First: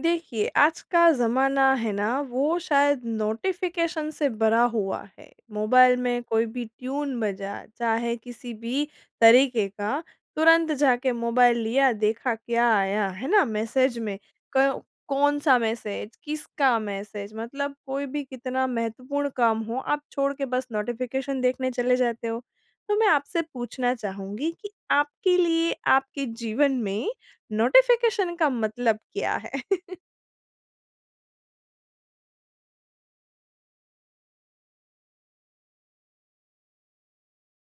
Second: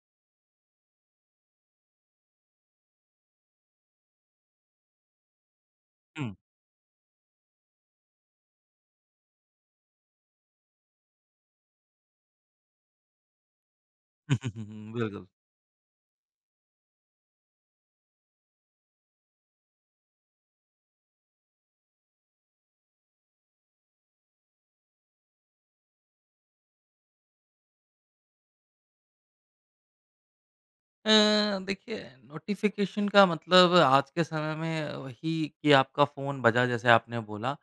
देखिए, आज का ज़माना है ना वो शायद नोटिफ़िकेशन से भरा हुआ है। मोबाइल में हुँ। कोई भी ट्यून बजा चाहे किसी भी तरीके का तुरंत जाके मोबाइल लिया देखा क्या आया है ना? मैसेज में। क बिल्कुल। कौन-सा मैसेज? किसका मैसेज? मतलब कोई भी कितना महत्वपूर्ण काम हो आप छोड़ के बस नोटिफ़िकेशन देखने चले जाते हो। तो मैं आपसे पूछना चाहूँगी कि आपके लिए आपके जीवन में नोटिफ़िकेशन का मतलब क्या है? अ, देखिए नोटिफ़िकेशन का मतलब आज के समय में वही कि आपका फ़ोन बजा जैसे आपने बोला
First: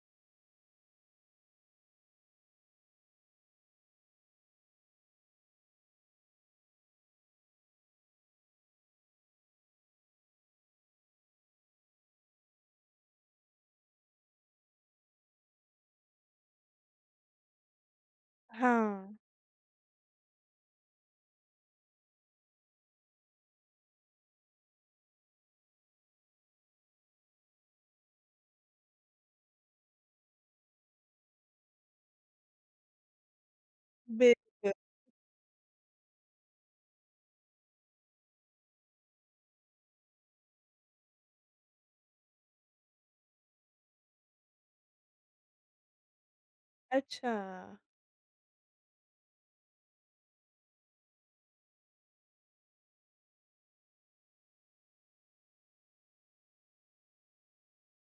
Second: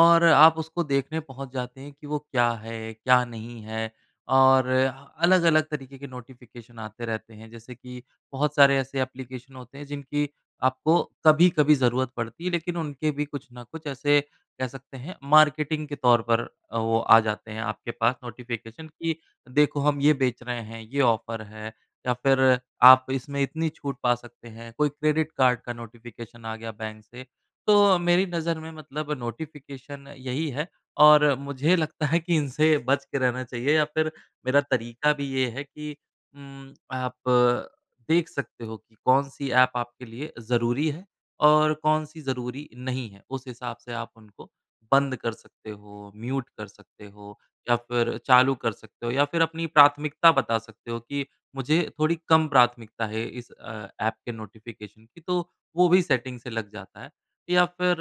और आप उसको देखने पहुँच जाते हैं कि वो क्या है? क्या नहीं है? और अलग-अलग तरीके के नोटिफ़िकेशन आते रहते हैं। जैसे कि बहुत सारे ऐसे एप्लीकेशन होते हैं जिनकी आपको कभी-कभी ज़रूरत पड़ती है। लेकिन उनके भी कुछ न कुछ ऐसे कह सकते हैं मार्केटिंग के तौर पर अ, वो आ जाते हैं। आपके पास नोटिफ़िकेशन हाँ। कि देखो हम ये बेच रहे हैं, ये ऑफर है या फिर आप इसमें इतनी छूट पा सकते हैं। कोई क्रेडिट कार्ड का नोटिफ़िकेशन आ गया बैंक से तो मेरी नज़र में मतलब नोटिफ़िकेशन यही है। और मुझे लगता है कि इनसे बच के रहना चाहिए या फिर मेरा बिल्कुल। तरीका भी ये है कि उम आप देख सकते हो कि कौन-सी ऐप आपके लिए ज़रूरी है और कौन-सी ज़रूरी नहीं है। उस हिसाब से आप उनको बंद कर सकते हो, म्यूट कर सकते हो, या अच्छा। फ़िर चालू कर सकते हो या फ़िर अपनी प्राथमिकता बता सकते हो कि मुझे थोड़ी कम प्राथमिकता है इस अ, ऐप के नोटिफ़िकेशन की तो वो भी सेटिंग से लग जाता है। या फ़िर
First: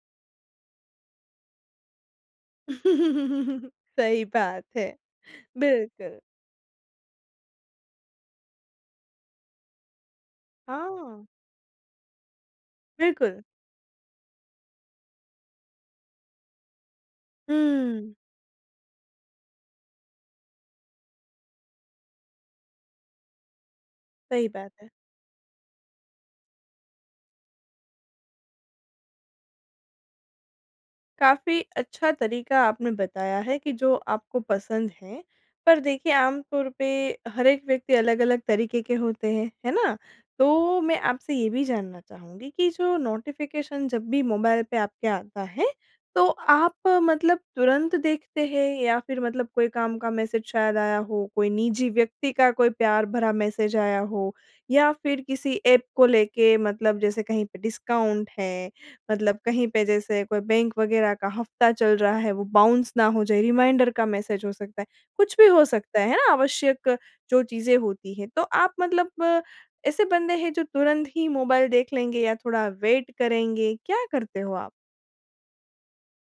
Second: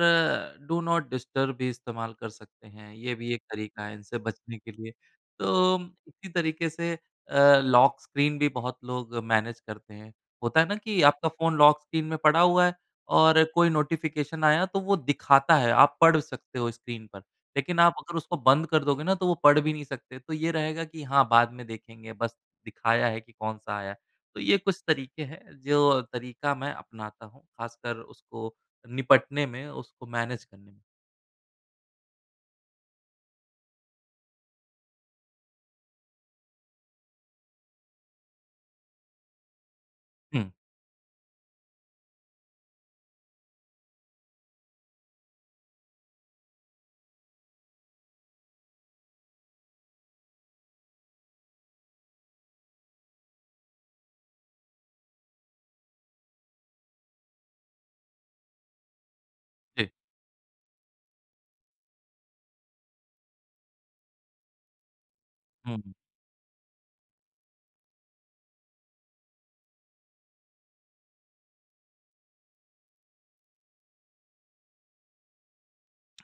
डू नॉट डिस्टर्ब भी इस्तेमाल कर सकते हैं ये भी एक तरीका है इनसे सही बचने बात के लिए। है। तो बिल्कुल। इसी तरीके से अ, लॉक स्क्रीन भी बहुत लोग मैनेज करते हैं। होता है ना? कि हाँ। आपका फ़ोन लॉक स्क्रीन में पड़ा हुआ है बिल्कुल। और कोई नोटिफ़िकेशन आया तो वो दिखाता है आप पढ़ सकते हो स्क्रीन पर। लेकिन आप हुँ। अगर उसको बंद कर दोगे ना तो वो पढ़ भी नहीं सकते। तो ये रहेगा कि हाँ, बाद में देखेंगे बस दिखाया है कि कौन-सा आया है। तो सही ये बात कुछ है। तरीके हैं जो तरीका मैं अपनाता हूँ ख़ासकर उसको निपटने में, उसको मैनेज करने में। काफ़ी अच्छा तरीका आपने बताया है कि जो आपको पसंद है पर देखिए आम तौर पे हर एक व्यक्ति अलग-अलग तरीके के होते हैं। है ना? हुँ। तो मैं आपसे ये भी जानना चाहूँगी कि जो नोटिफ़िकेशन जब भी मोबाइल पे आपके आता है तो आप मतलब तुरंत देखते हैं? या फ़िर मतलब कोई काम का मैसेज शायद आया हो? कोई निजी व्यक्ति का कोई प्यार भरा मैसेज आया हो? या फ़िर किसी ऐप को लेके मतलब जैसे कहीं पे डिस्काउंट है। मतलब कहीं पे जी। जैसे कोई बैंक वग़ेेरह का हफ़्ता चल रहा है वो बाउंस ना हो जाए? रिमाइंडर का मैसेज हो सकता है? कुछ भी हो हुँ। सकता है। है ना? आवश्यक जो चीज़ें होती हैं तो आप मतलब ऐसे बंदे हैं जो तुरंत ही मोबाइल देख लेंगे या थोड़ा वेट करेंगे, क्या करते हो आप?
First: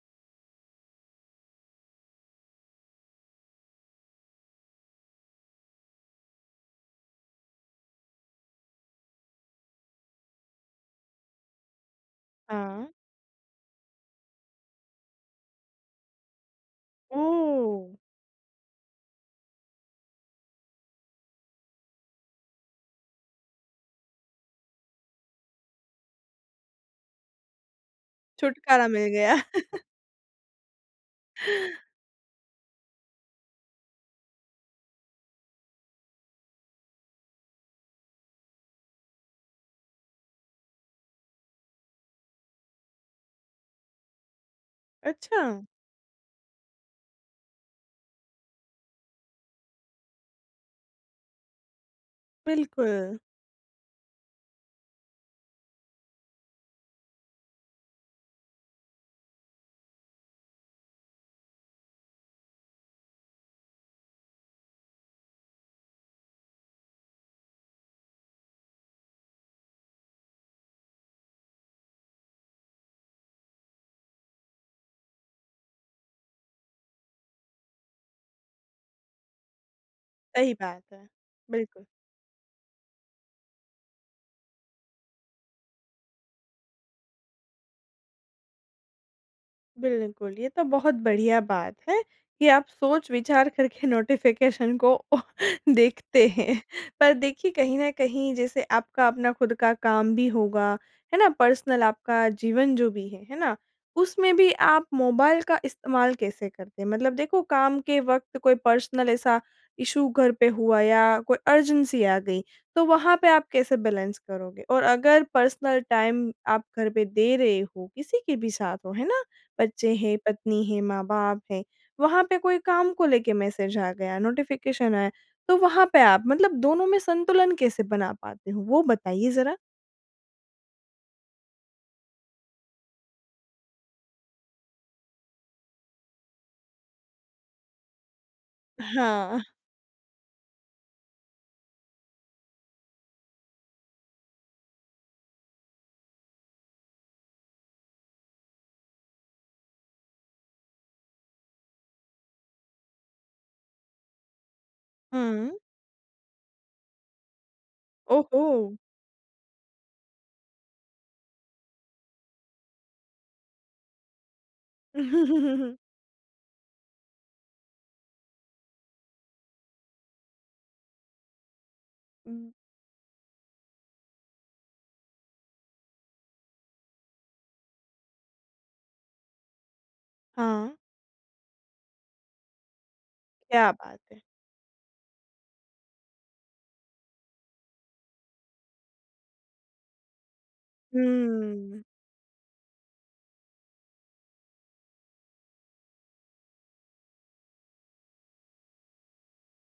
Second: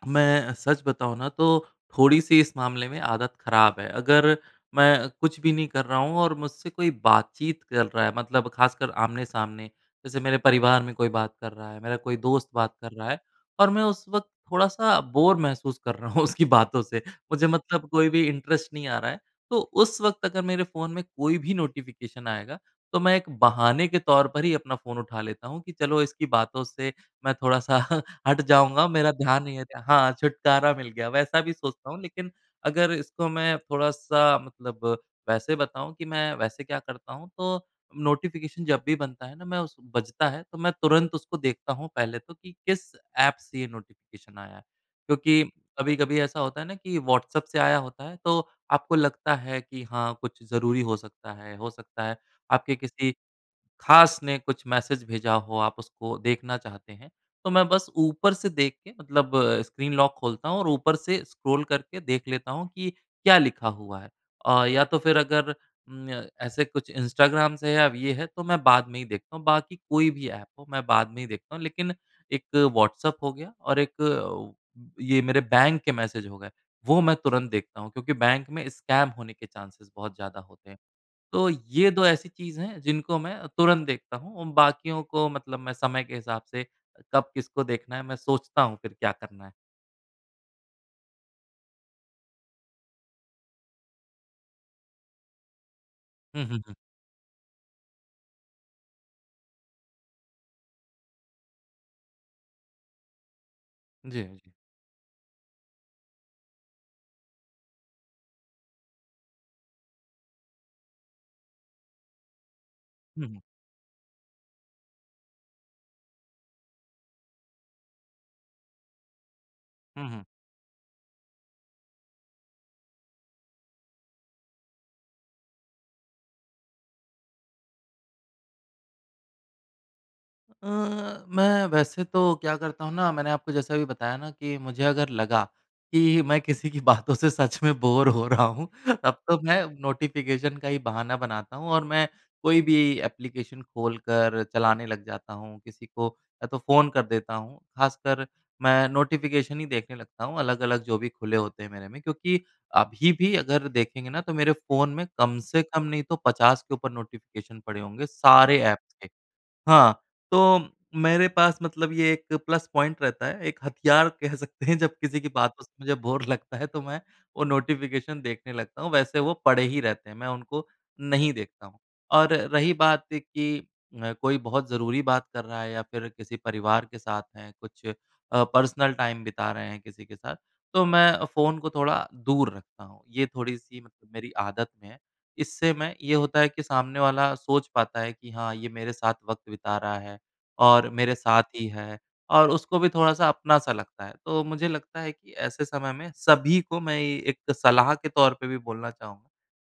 मैं अ, सच बताऊँ ना तो थोड़ी-सी इस मामले में आदत ख़राब है। अगर मैं कुछ भी नहीं कर रहा हूँ और मुझसे कोई बातचीत कर रहा है मतलब खासकर आमने-सामने। जैसे मेरे परिवार में कोई बात कर रहा है मेरा कोई दोस्त बात हाँ। कर रहा है और मैं उस वक्त थोड़ा-सा बोर महसूस कर रहा हूँ उसकी बातों से। मुझे मतलब ओह! कोई भी इंटरेस्ट नहीं आ रहा है। तो उस वक्त अगर मेरे फ़ोन में कोई भी नोटिफिकेशन आएगा तो मैं एक बहाने के तौर पर ही अपना फ़ोन उठा लेता हूँ कि चलो इसकी बातों से मैं थोड़ा सा हट छुटकारा जाऊँगा। मिल मेरा गया। ध्यान नहीं है हाँ, छुटकारा मिल गया वैसा भी सोचता हूँ। लेकिन अगर इसको मैं थोड़ा-सा मतलब वैसे बताऊँ कि मैं वैसे क्या करता हूँ तो नोटिफिकेशन जब भी बनता है ना मैं उस बजता है तो मैं तुरंत उसको देखता हूँ पहले तो कि किस ऐप से ये नोटिफिकेशन आया है। क्योंकि अच्छा। कभी-कभी ऐसा होता है ना कि व्हाट्सऐप से आया होता है तो आपको लगता है कि हाँ कुछ जरूरी हो सकता है। हो सकता है आपके किसी बिल्कुल। खास ने कुछ मैसेज भेजा हो आप उसको देखना चाहते हैं। तो मैं बस ऊपर से देख के मतलब स्क्रीन लॉक खोलता हूँ और ऊपर से स्क्रॉल करके देख लेता हूँ कि क्या लिखा हुआ है अ या तो फ़िर अगर उम्म, य ऐसे कुछ इंस्टाग्राम से अब ये है तो मैं बाद में ही देखता हूँ। बाकी कोई भी ऐप हो मैं बाद में ही देखता हूँ। लेकिन एक व्हाट्सऐप हो गया और एक ये मेरे बैंक के मैसेज हो गए वह मैं तुरंत देखता हूँ। क्योंकि बैंक में स्कैम होने के चाँसेज़ बहुत ज़्यादा सही होते हैं। बात है। तो बिल्कुल। ये 2 ऐसी चीज़ है जिनको मैं तुरंत देखता हूँ और बाकियों को मतलब मैं समय के हिसाब से कब किसको देखना है मैं सोचता हूँ फ़िर क्या करना है। बिल्कुल ये तो बहुत बढ़िया बात है कि आप सोच-विचार करके नोटिफिकेशन को ओ देखते हुँ, हुँ, हैं। हुँ। पर देखिए कहीं न कहीं जैसे आपका अपना ख़ुद का काम भी होगा है ना? पर्सनल आपका जीवन जो भी है। है ना? उसमें जी, भी [unintelligible] आप मोबाइल का इस्तेमाल कैसे करते है? मतलब देखो काम के वक़्त कोई पर्सनल ऐसा इशू घर पे हुआ या कोई अर्जेंसी आ गई तो वहाँ हुँ, पे हुँ। आप कैसे बैलेंस करोगे? और अगर पर्सनल टाइम आप घर पे दे रहे हो किसी के भी साथ हो, है ना? बच्चे हुँ, हैं हुँ। पत्नी है माँ-बाप हैं। वहाँ पे कोई काम को लेके मैसेज आ गया नोटिफिकेशन आया। तो वहाँ पे आप मतलब दोनों में संतुलन कैसे बना पाते हो वो बताइए ज़रा? अ, मैं वैसे तो क्या करता हूँ ना, मैंने आपको जैसे अभी बताया ना कि मुझे अगर लगा कि मैं किसी की बातों से सच में बोर हो रहा हूँ, तब तो हाँ। मैं नोटिफिकेशन का ही बहाना बनाता हूँ, और मैं कोई भी एप्लीकेशन खोलकर चलाने लग जाता हूँ, किसी को या तो फ़ोन कर देता हूँ। ख़ासकर मैं नोटिफिकेशन ही देखने लगता हूँ, अलग-अलग जो भी खुले होते हैं मेरे में, क्योंकि अभी भी अगर देखेंगे ना तो मेरे फ़ोन में कम हुँ। से कम नहीं तो 50 के ऊपर नोटिफिकेशन पड़े होंगे, ओ, सारे ओ! ऐप्स के हाँ, तो मेरे पास मतलब ये एक प्लस पॉइंट रहता है, एक हथियार कह सकते हैं, जब किसी की बातों से मुझे बोर लगता है तो मैं वो नोटिफिकेशन देखने लगता हूँ। वैसे वो पड़े ही रहते हैं, मैं उनको नहीं देखता हूँ। और ऊँ। रही बात कि अ, कोई बहुत ज़रूरी बात कर रहा है या फिर किसी परिवार के साथ हैं, कुछ अ, पर्सनल टाइम बिता रहे हैं किसी के साथ, हाँ। तो मैं अ, फ़ोन को थोड़ा दूर रखता हूँ। ये क्या थोड़ी-सी मत बात है! मेरी आदत में है, इससे मैं ये होता है कि सामने वाला सोच पाता है कि, "हाँ, ये मेरे साथ वक़्त बिता रहा है, और मेरे साथ ही हम्म। है।" और उसको भी थोड़ा-सा अपना-सा लगता है। तो मुझे लगता है कि ऐसे समय में सभी को, मैं एक सलाह के तौर पे भी बोलना चाहूँ,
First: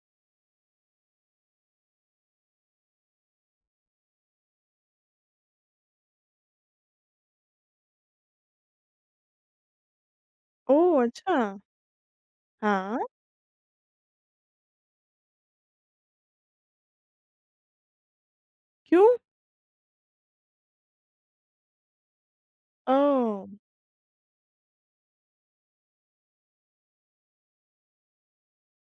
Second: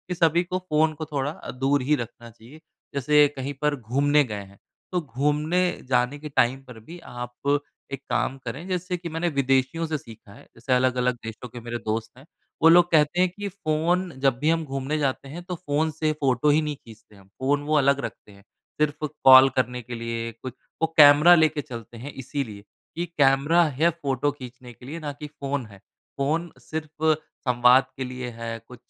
कि सभी को फ़ोन को थोड़ा अ, दूर ही रखना चाहिए। जैसे कहीं पर घूमने गए हैं, तो घूमने जाने के टाइम पर भी आप एक काम करें। जैसे कि मैंने विदेशियों से सीखा है, जैसे ओह, अलग-अलग देशों अच्छा! के मेरे दोस्त हैं, वो लोग हाँ। कहते हैं कि, "फ़ोन जब भी हम घूमने जाते हैं, तो फ़ोन से फोटो ही नहीं खींचते हम।" फ़ोन वो अलग रखते हैं, सिर्फ़ क्यों? कॉल करने के लिए कुछ वो कैमरा लेके चलते हैं इसीलिए, कि ओह! कैमरा है फोटो खींचने के लिए, ना कि फ़ोन है। फ़ोन सिर्फ़ संवाद के लिए है, कुछ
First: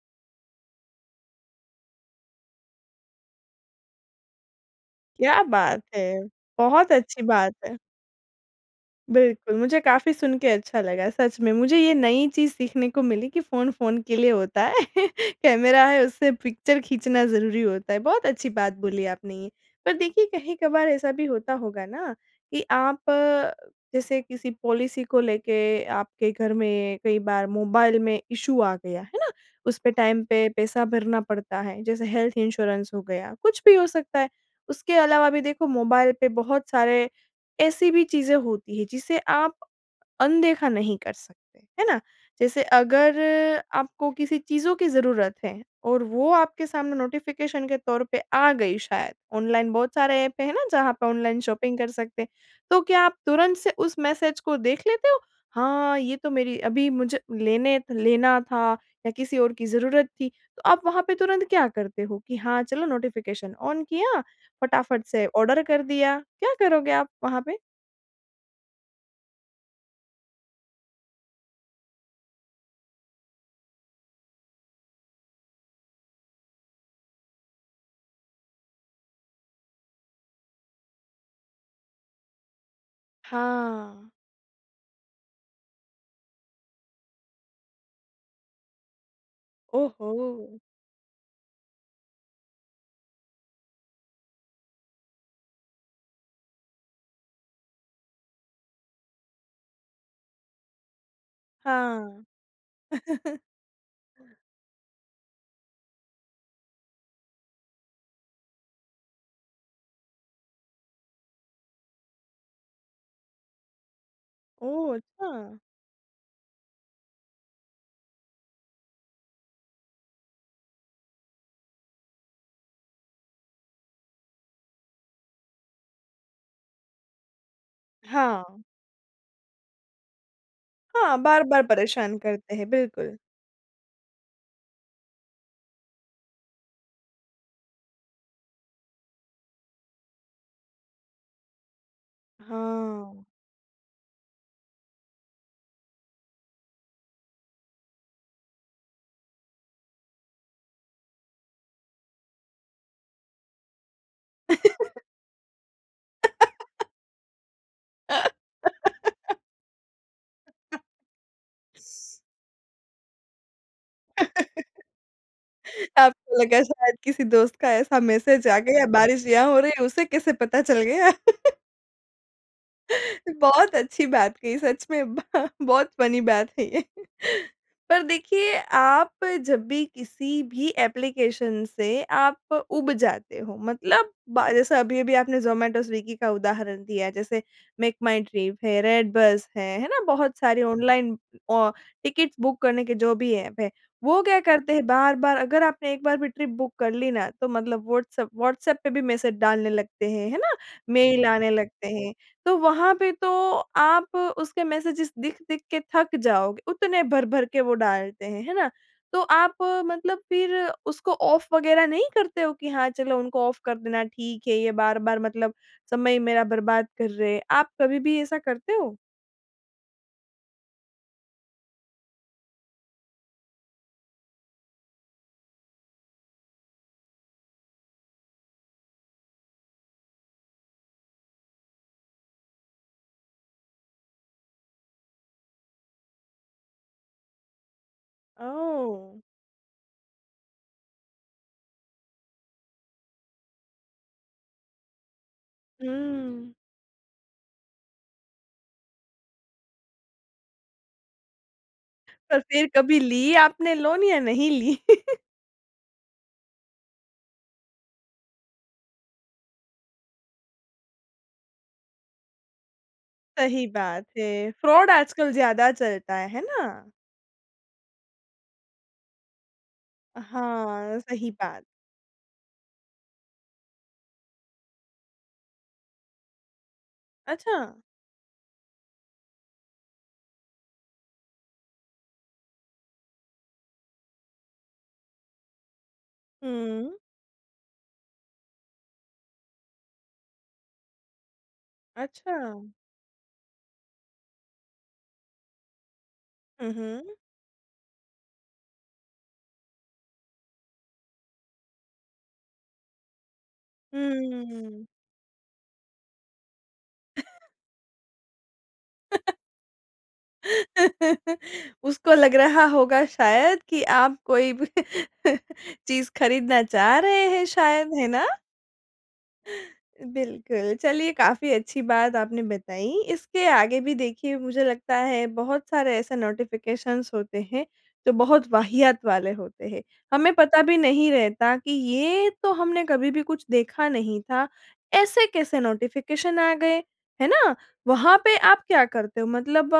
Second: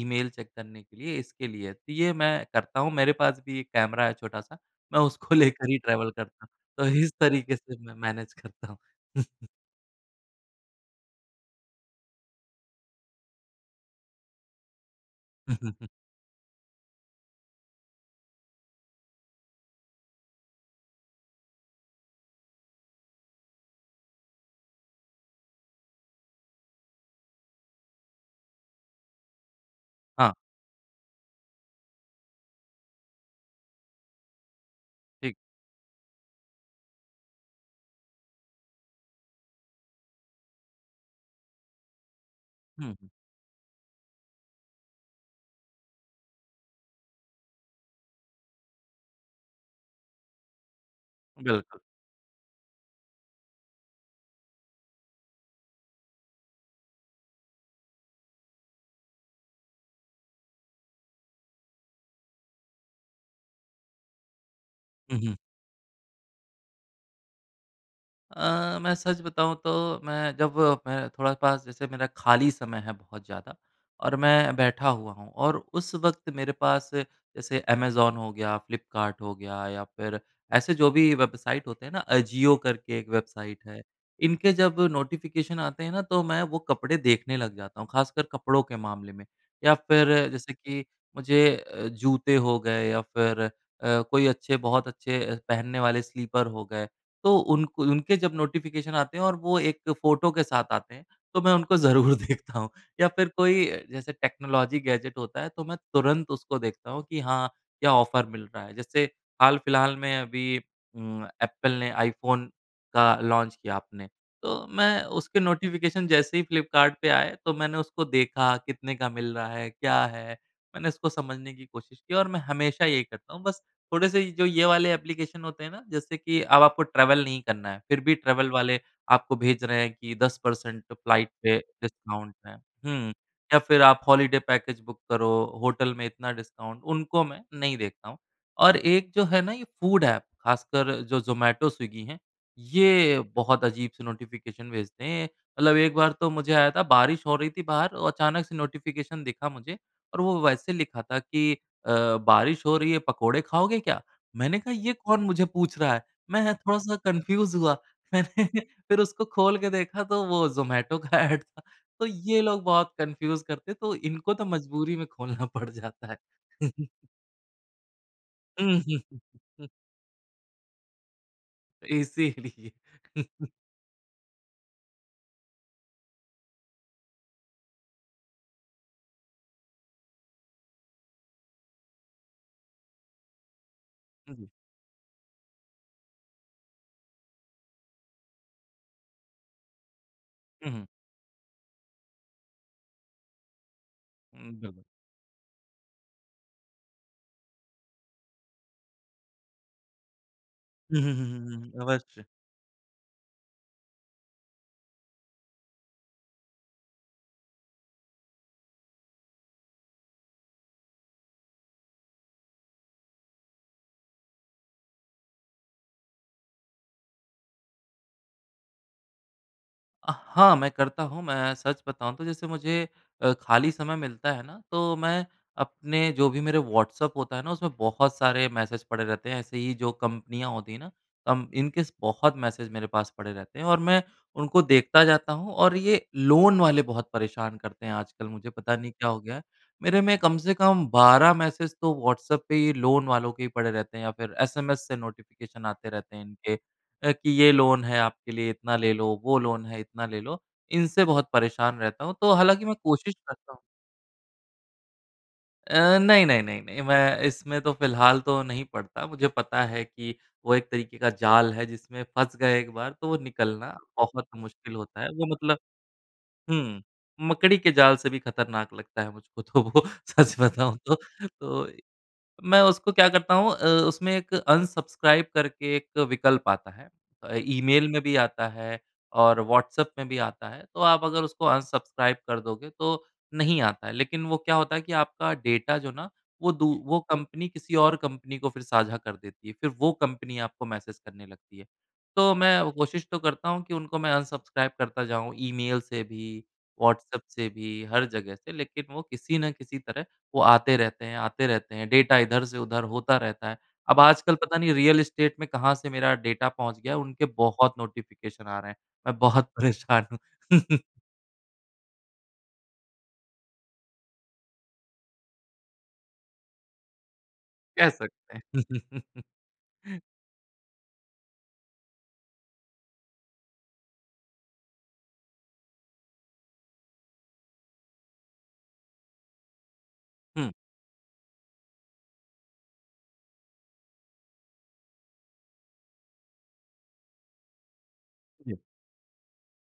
ईमेल चेक करने के लिए, इसके लिए है। तो ये मैं करता हूँ, मेरे पास भी एक कैमरा है छोटा-सा। मैं उसको क्या लेकर ही बात है! ट्रैवल करता। तो बहुत इस अच्छी बात तरीके है। से मैं मैनेज करता हूँ। बिल्कुल, मुझे काफ़ी सुन के अच्छा लगा। सच में, मुझे ये नई चीज़ सीखने को मिली कि फ़ोन, फ़ोन के लिए होता है। कैमरा है उससे पिक्चर खींचना ज़रूरी होता है, बहुत अच्छी बात बोली आपने ये। पर देखिए कहीं-कभार ऐसा भी होता होगा ना कि आप जैसे किसी पॉलिसी को लेके आपके घर में, कोई बार मोबाइल में इश्यू आ गया, है ना। उस पे टाइम हाँ। पे पैसा भरना पड़ता है, जैसे हेल्थ इंश्योरेंस हो गया, कुछ भी हो सकता है। उसके अलावा ठीक। भी देखो, मोबाइल पे बहुत सारे ऐसी भी चीज़ें होती हैं जिसे आप, अनदेखा नहीं कर सकते, है ना? जैसे हुँ, हुँ। अगर आपको किसी चीज़ों की ज़रूरत है, और वो आपके सामने नोटिफिकेशन के तौर पे आ गई शायद, ऑनलाइन बहुत सारे ऐप हैं ना जहाँ पे ऑनलाइन शॉपिंग बिल्कुल। कर सकते। तो क्या आप तुरंत से उस मैसेज को देख लेते हो? हाँ, ये तो मेरी अभी मुझे लेने लेना था या किसी और की ज़रूरत थी, तो आप वहाँ पे तुरंत क्या करते हो, कि हाँ, चलो नोटिफिकेशन ऑन किया, फटाफट हुँ, से हुँ। ऑर्डर कर दिया, क्या करोगे आप, वहाँ पे? अ, मैं सच बताऊँ तो मैं जब मैं थोड़ा पास जैसे मेरा खाली समय है बहुत ज़्यादा और मैं बैठा हुआ हूँ और उस वक़्त मेरे पास जैसे अमेज़न हो गया फ्लिपकार्ट हो गया या फ़िर ऐसे जो भी वेबसाइट होते हैं ना अजियो करके एक वेबसाइट है हाँ। इनके जब नोटिफ़िकेशन आते हैं ना तो मैं वो कपड़े देखने लग जाता हूँ ख़ासकर कपड़ों के मामले में। या ओह फ़िर जैसे हो। कि मुझे अ, जूते हो गए या फ़िर अ, कोई अच्छे बहुत अच्छे पहनने वाले स्लिपर हो गए। तो उन क उनके जब नोटिफ़िकेशन आते हैं और वो 1 फ़ोटो के साथ आते हैं तो मैं उनको ज़रूर हाँ। देखता हूँ। या फ़िर कोई जैसे टेक्नोलॉज़ी गैजेट होता है तो मैं तुरंत उसको देखता हूँ कि हाँ, क्या ऑफ़र मिल रहा है। जैसे हाल-फ़िलहाल में अभी उम एप्पल ने आईफ़ोन का लॉन्च किया आपने। तो ओह! मैं उसके अच्छा। नोटिफ़िकेशन जैसे ही फ्लिपकार्ट पे आए तो मैंने उसको देखा कितने का मिल रहा है, क्या है? मैंने उसको समझने की कोशिश की और मैं हमेशा यही करता हूँ बस थोड़े-से ये जो ये वाले ऐप्लीकेशन होते हैं ना जैसे कि अब आपको ट्रैवल नहीं करना है। फ़िर भी ट्रैवल हाँ। वाले आपको भेज रहे हैं कि 10% हाँ। फ्लाइट पे बार-बार परेशान डिस्काउंट करते है। हैं, हुँ बिल्कुल। या फ़िर आप हॉलिडे पैकेज बुक करो, होटल में इतना डिस्काउंट उनको मैं नहीं देखता हूँ। और एक जो है ना ये फूड ऐप ख़ासकर जो ज़ोमैटो, स्विगी है ये हाँ। बहुत अजीब से नोटिफ़िकेशन भेजते हैं मतलब एक बार तो मुझे आया था बारिश हो रही थी बाहर और अचानक से नोटिफ़िकेशन दिखा मुझे और वो वैसे लिखा था कि अ, बारिश हो रही है पकोड़े खाओगे क्या? मैंने कहा ये कौन मुझे पूछ रहा है मैं थोड़ा-सा कन्फ़्यूज़ हुआ। फ़िर उसको खोल के देखा तो वो ज़ोमैटो का ऐड था। तो ये लोग बहुत कन्फ़्यूज़ करते हैं तो इनको तो मजबूरी में खोलना पड़ जाता आपको लगा है। शायद किसी दोस्त का ऐसा मैसेज आ गया बारिश यहाँ हो रही है उसे कैसे पता चल गया? इसीलिए। बहुत अच्छी बात कही सच में ब बहुत फ़नी बात है ये। पर देखिए आप जब भी किसी भी ऐप्लीकेशन से आप उब जाते हो। मतलब हाँ, ब हुँ। जैसे अभी-अभी आपने ज़ोमैटो, स्विगी का उदाहरण दिया जैसे मेक माई ट्रिप है, रेड बस है, है ना? बहुत सारी हुँ, हुँ। ऑनलाइन औ टिकट बुक करने के जो भी ऐप है। वो क्या हुँ, करते बिल हैं बार-बार अगर आपने एक बार भी ट्रिप बुक कर ली ना तो मतलब व्हाट्सऐप व्हाट्सऐप पे भी मैसेज डालने लगते हैं, है ना? हुँ, हुँ, मेल हुँ, आने हुँ, हुँ, हुँ। लगते हैं। अवश्य। तो वहाँ पे तो आप उसके मैसेजेस दिख-दिख के थक जाओगे। उतने भर-भर के वो डालते हैं, है ना? तो आप मतलब फ़िर उसको ऑफ़ वग़ैरह नहीं करते हो कि हाँ, चलो उनको ऑफ़ कर देना ठीक है ये बार-बार मतलब समय मेरा बर्बाद कर रहे हैं, आप कभी भी ऐसा करते हो? अ, हाँ, मैं करता हूँ मैं सच बताऊँ तो जैसे मुझे अ, खाली समय मिलता है ना तो मैं अपने जो भी मेरे व्हाट्सऐप होता है ना उसमें बहुत सारे मैसेज पड़े रहते हैं। ऐसे ही जो कंपनियाँ होती है ना? कम्प इनके स बहुत मैसेज मेरे पास पड़े रहते हैं और मैं उनको देखता जाता हूँ। और ये लोन वाले बहुत परेशान करते हैं आजकल मुझे। पता नहीं क्या हो ओह! गया है? मेरे में कम से कम 12 मैसेज तो व्हाट्सऐप पे ही लोन वालों के ही पड़े रहते हैं या फ़िर एसएमएस से नोटिफ़िकेशन आते रहते हैं हुँ। इनके अ, कि ये लोन है आपके लिए इतना ले लो, वो लोन है इतना ले लो। इनसे बहुत परेशान रहता हूँ। तो तो हालाँकि फ़िर मैं कभी कोशिश ली करता हूँ। आपने लोन या नहीं ली? अ, नहीं, नहीं, नहीं, नहीं, मैं इसमें तो फ़िलहाल तो नहीं पड़ता। मुझे पता है कि वो एक तरीके का जाल है, जिसमें फँस गए एक बार, तो वो सही निकलना बात बहुत है। मुश्किल फ्रॉड होता है। वो आजकल मतलब ज़्यादा चलता है। है ना? हुँ, मकड़ी के जाल से भी खतरनाक लगता है मुझको तो वो, सच बताऊँ तो। हाँ सही बात। तो इ मैं उसको क्या करता हूँ अ, उसमें एक अनसब्सक्राइब करके एक विकल्प आता है अ, अच्छा! ईमेल में भी आता है और व्हॉट्सऐप में भी आता है, तो आप अगर उसको अनसब्सक्राइब कर दोगे, तो नहीं आता है। लेकिन वो क्या होता है कि आपका डेटा जो ना, वो दू हुँ। वो कंपनी किसी और कंपनी को फिर साझा कर देती है, फिर वो कंपनी आपको मैसेज करने लगती है। तो मैं अच्छा। वो कोशिश तो करता हूँ कि उनको मैं अनसब्सक्राइब करता जाऊँ, ईमेल से भी, हुँ, हुँ। व्हॉट्सऐप से भी, हर जगह से, लेकिन वो किसी ना किसी तरह, वो आते रहते हैं, आते रहते हैं, डेटा इधर से उधर होता रहता है। अब आजकल पता नहीं, हुँ। रियल एस्टेट में कहाँ से मेरा डेटा पहुँच गया है, उनके बहुत नोटिफिकेशन आ रहे हैं। मैं बहुत परेशान हूँ। उसको लग रहा होगा शायद कि आप कोई भी चीज़ खरीदना चाह रहे हैं कह शायद, है ना? सकते हैं। बिल्कुल। चलिए, काफ़ी अच्छी बात आपने बताई। इसके आगे भी, देखिए, मुझे लगता है, बहुत सारे ऐसे नोटिफिकेशन्स होते हैं, जो बहुत वाहियात वाले होते हैं। हमें हुँ। पता भी नहीं रहता कि ये तो हमने कभी भी कुछ देखा नहीं था। ऐसे कैसे नोटिफिकेशन आ गए। है ना? वहाँ पे जी। आप क्या करते हो मतलब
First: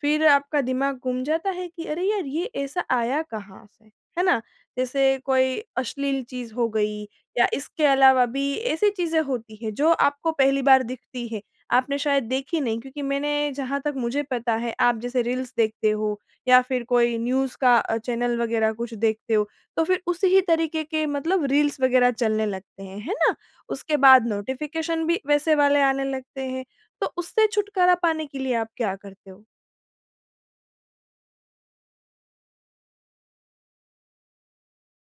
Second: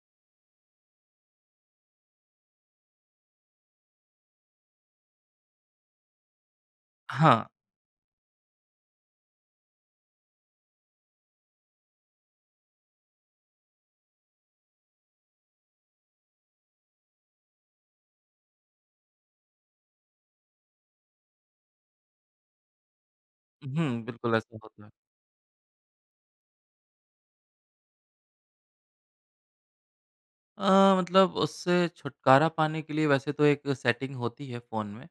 फिर आपका दिमाग गुम जाता है कि, "अरे! यार, ये ऐसा आया कहाँ से?" है ना? जैसे कोई अश्लील चीज़ हो गई या हाँ। इसके अलावा भी ऐसी चीज़ें होती हैं, जो आपको पहली बार दिखती है, आपने शायद देखी नहीं क्योंकि मैंने जहाँ तक मुझे पता है, आप जैसे रील्स देखते हो या फिर कोई न्यूज़ का अ, चैनल वगैरह कुछ देखते हो, तो फिर उसी ही तरीके के मतलब रील्स वगैरह चलने लगते हैं। है ना? उसके हुँ, बाद बिल्कुल ऐसा होता है। नोटिफिकेशन भी वैसे वाले आने लगते हैं, तो उससे छुटकारा पाने के लिए आप क्या करते हो? अ, मतलब उससे छुटकारा पाने के लिए वैसे तो एक सेटिंग होती है फोन में,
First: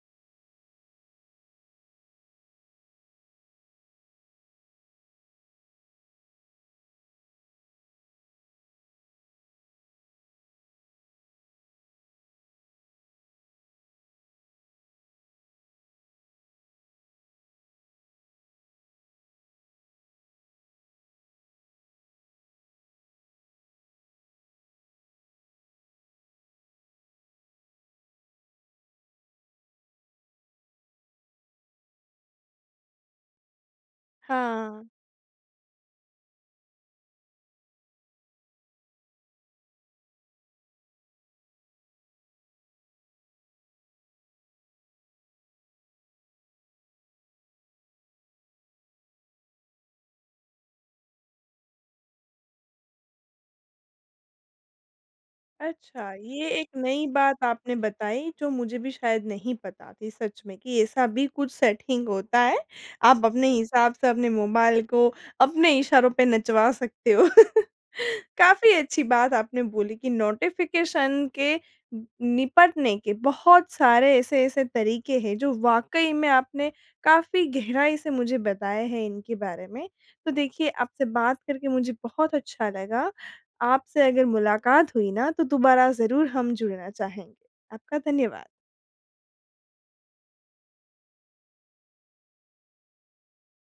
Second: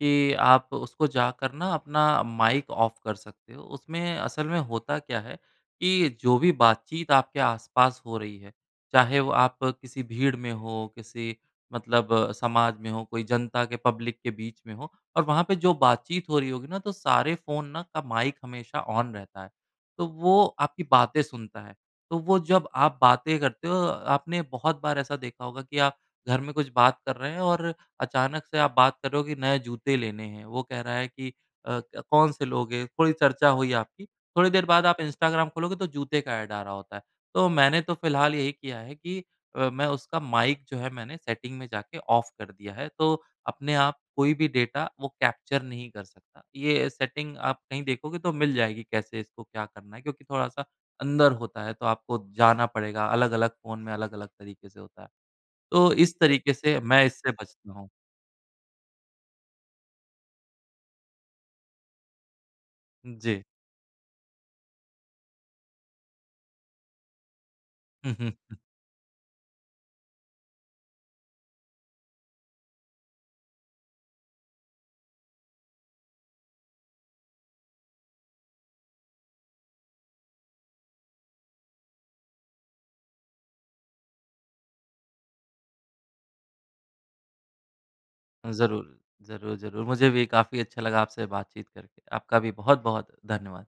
कि आप उसको जाकर ना अपना माइक ऑफ कर सकते हो। उसमें असल में होता क्या है कि जो भी बातचीत आपके आस-पास हो रही है, चाहे वो आप किसी भीड़ में हो, किसी मतलब समाज में हो, कोई जनता के पब्लिक के बीच में हों और वहाँ पे जो बातचीत हो रही होगी ना, तो सारे फोन ना का माइक हमेशा ऑन रहता है। तो वो आपकी बातें सुनता है। तो वो जब, आप बातें करते हो आपने बहुत बार ऐसा देखा होगा कि आप घर में कुछ बात कर रहे हैं और अचानक से आप बात कर रहे हो कि नए जूते लेने हैं। वो कह रहा है कि अ, क्या कौन से लोगे? कोई चर्चा हुई आपकी, थोड़ी देर हाँ। बाद आप इंस्टाग्राम खोलोगे, तो जूते का एड आ रहा होता है। तो मैंने तो फिलहाल यही किया है कि अ, मैं उसका माइक जो है मैंने सेटिंग में जाके ऑफ़ कर दिया है। तो अपने आप कोई भी डेटा वो कैप्चर नहीं कर सकता। ये सेटिंग आप कहीं देखोगे तो मिल जाएगी कैसे इसको क्या करना है, क्योंकि थोड़ा सा अंदर होता है, तो आपको जाना पड़ेगा। अलग-अलग फोन में अलग-अलग तरीके से होता है। तो अच्छा, इस ये तरीके एक से मैं नई इससे बात बचता आपने हूँ। बताई जो मुझे भी शायद नहीं पता थी, सच में कि ऐसा भी कुछ सेटिंग होता है। आप जी। अपने हिसाब से अपने मोबाइल को अपने इशारों पे नचवा सकते हो। काफ़ी अच्छी बात आपने बोली कि नोटिफिकेशन के निपटने के बहुत सारे ऐसे-ऐसे तरीके हैं, जो वाकई में आपने काफ़ी गहराई से मुझे बताए हैं इनके बारे में। तो देखिए आपसे बात करके मुझे बहुत अच्छा लगा, आपसे अगर मुलाकात हुई ना तो दोबारा ज़रूर हम जुड़ना चाहेंगे। आपका धन्यवाद। ज़रूर। ज़रूर, ज़रूर मुझे भी काफ़ी अच्छा लगा आपसे बातचीत करके। आपका भी बहुत-बहुत धन्यवाद।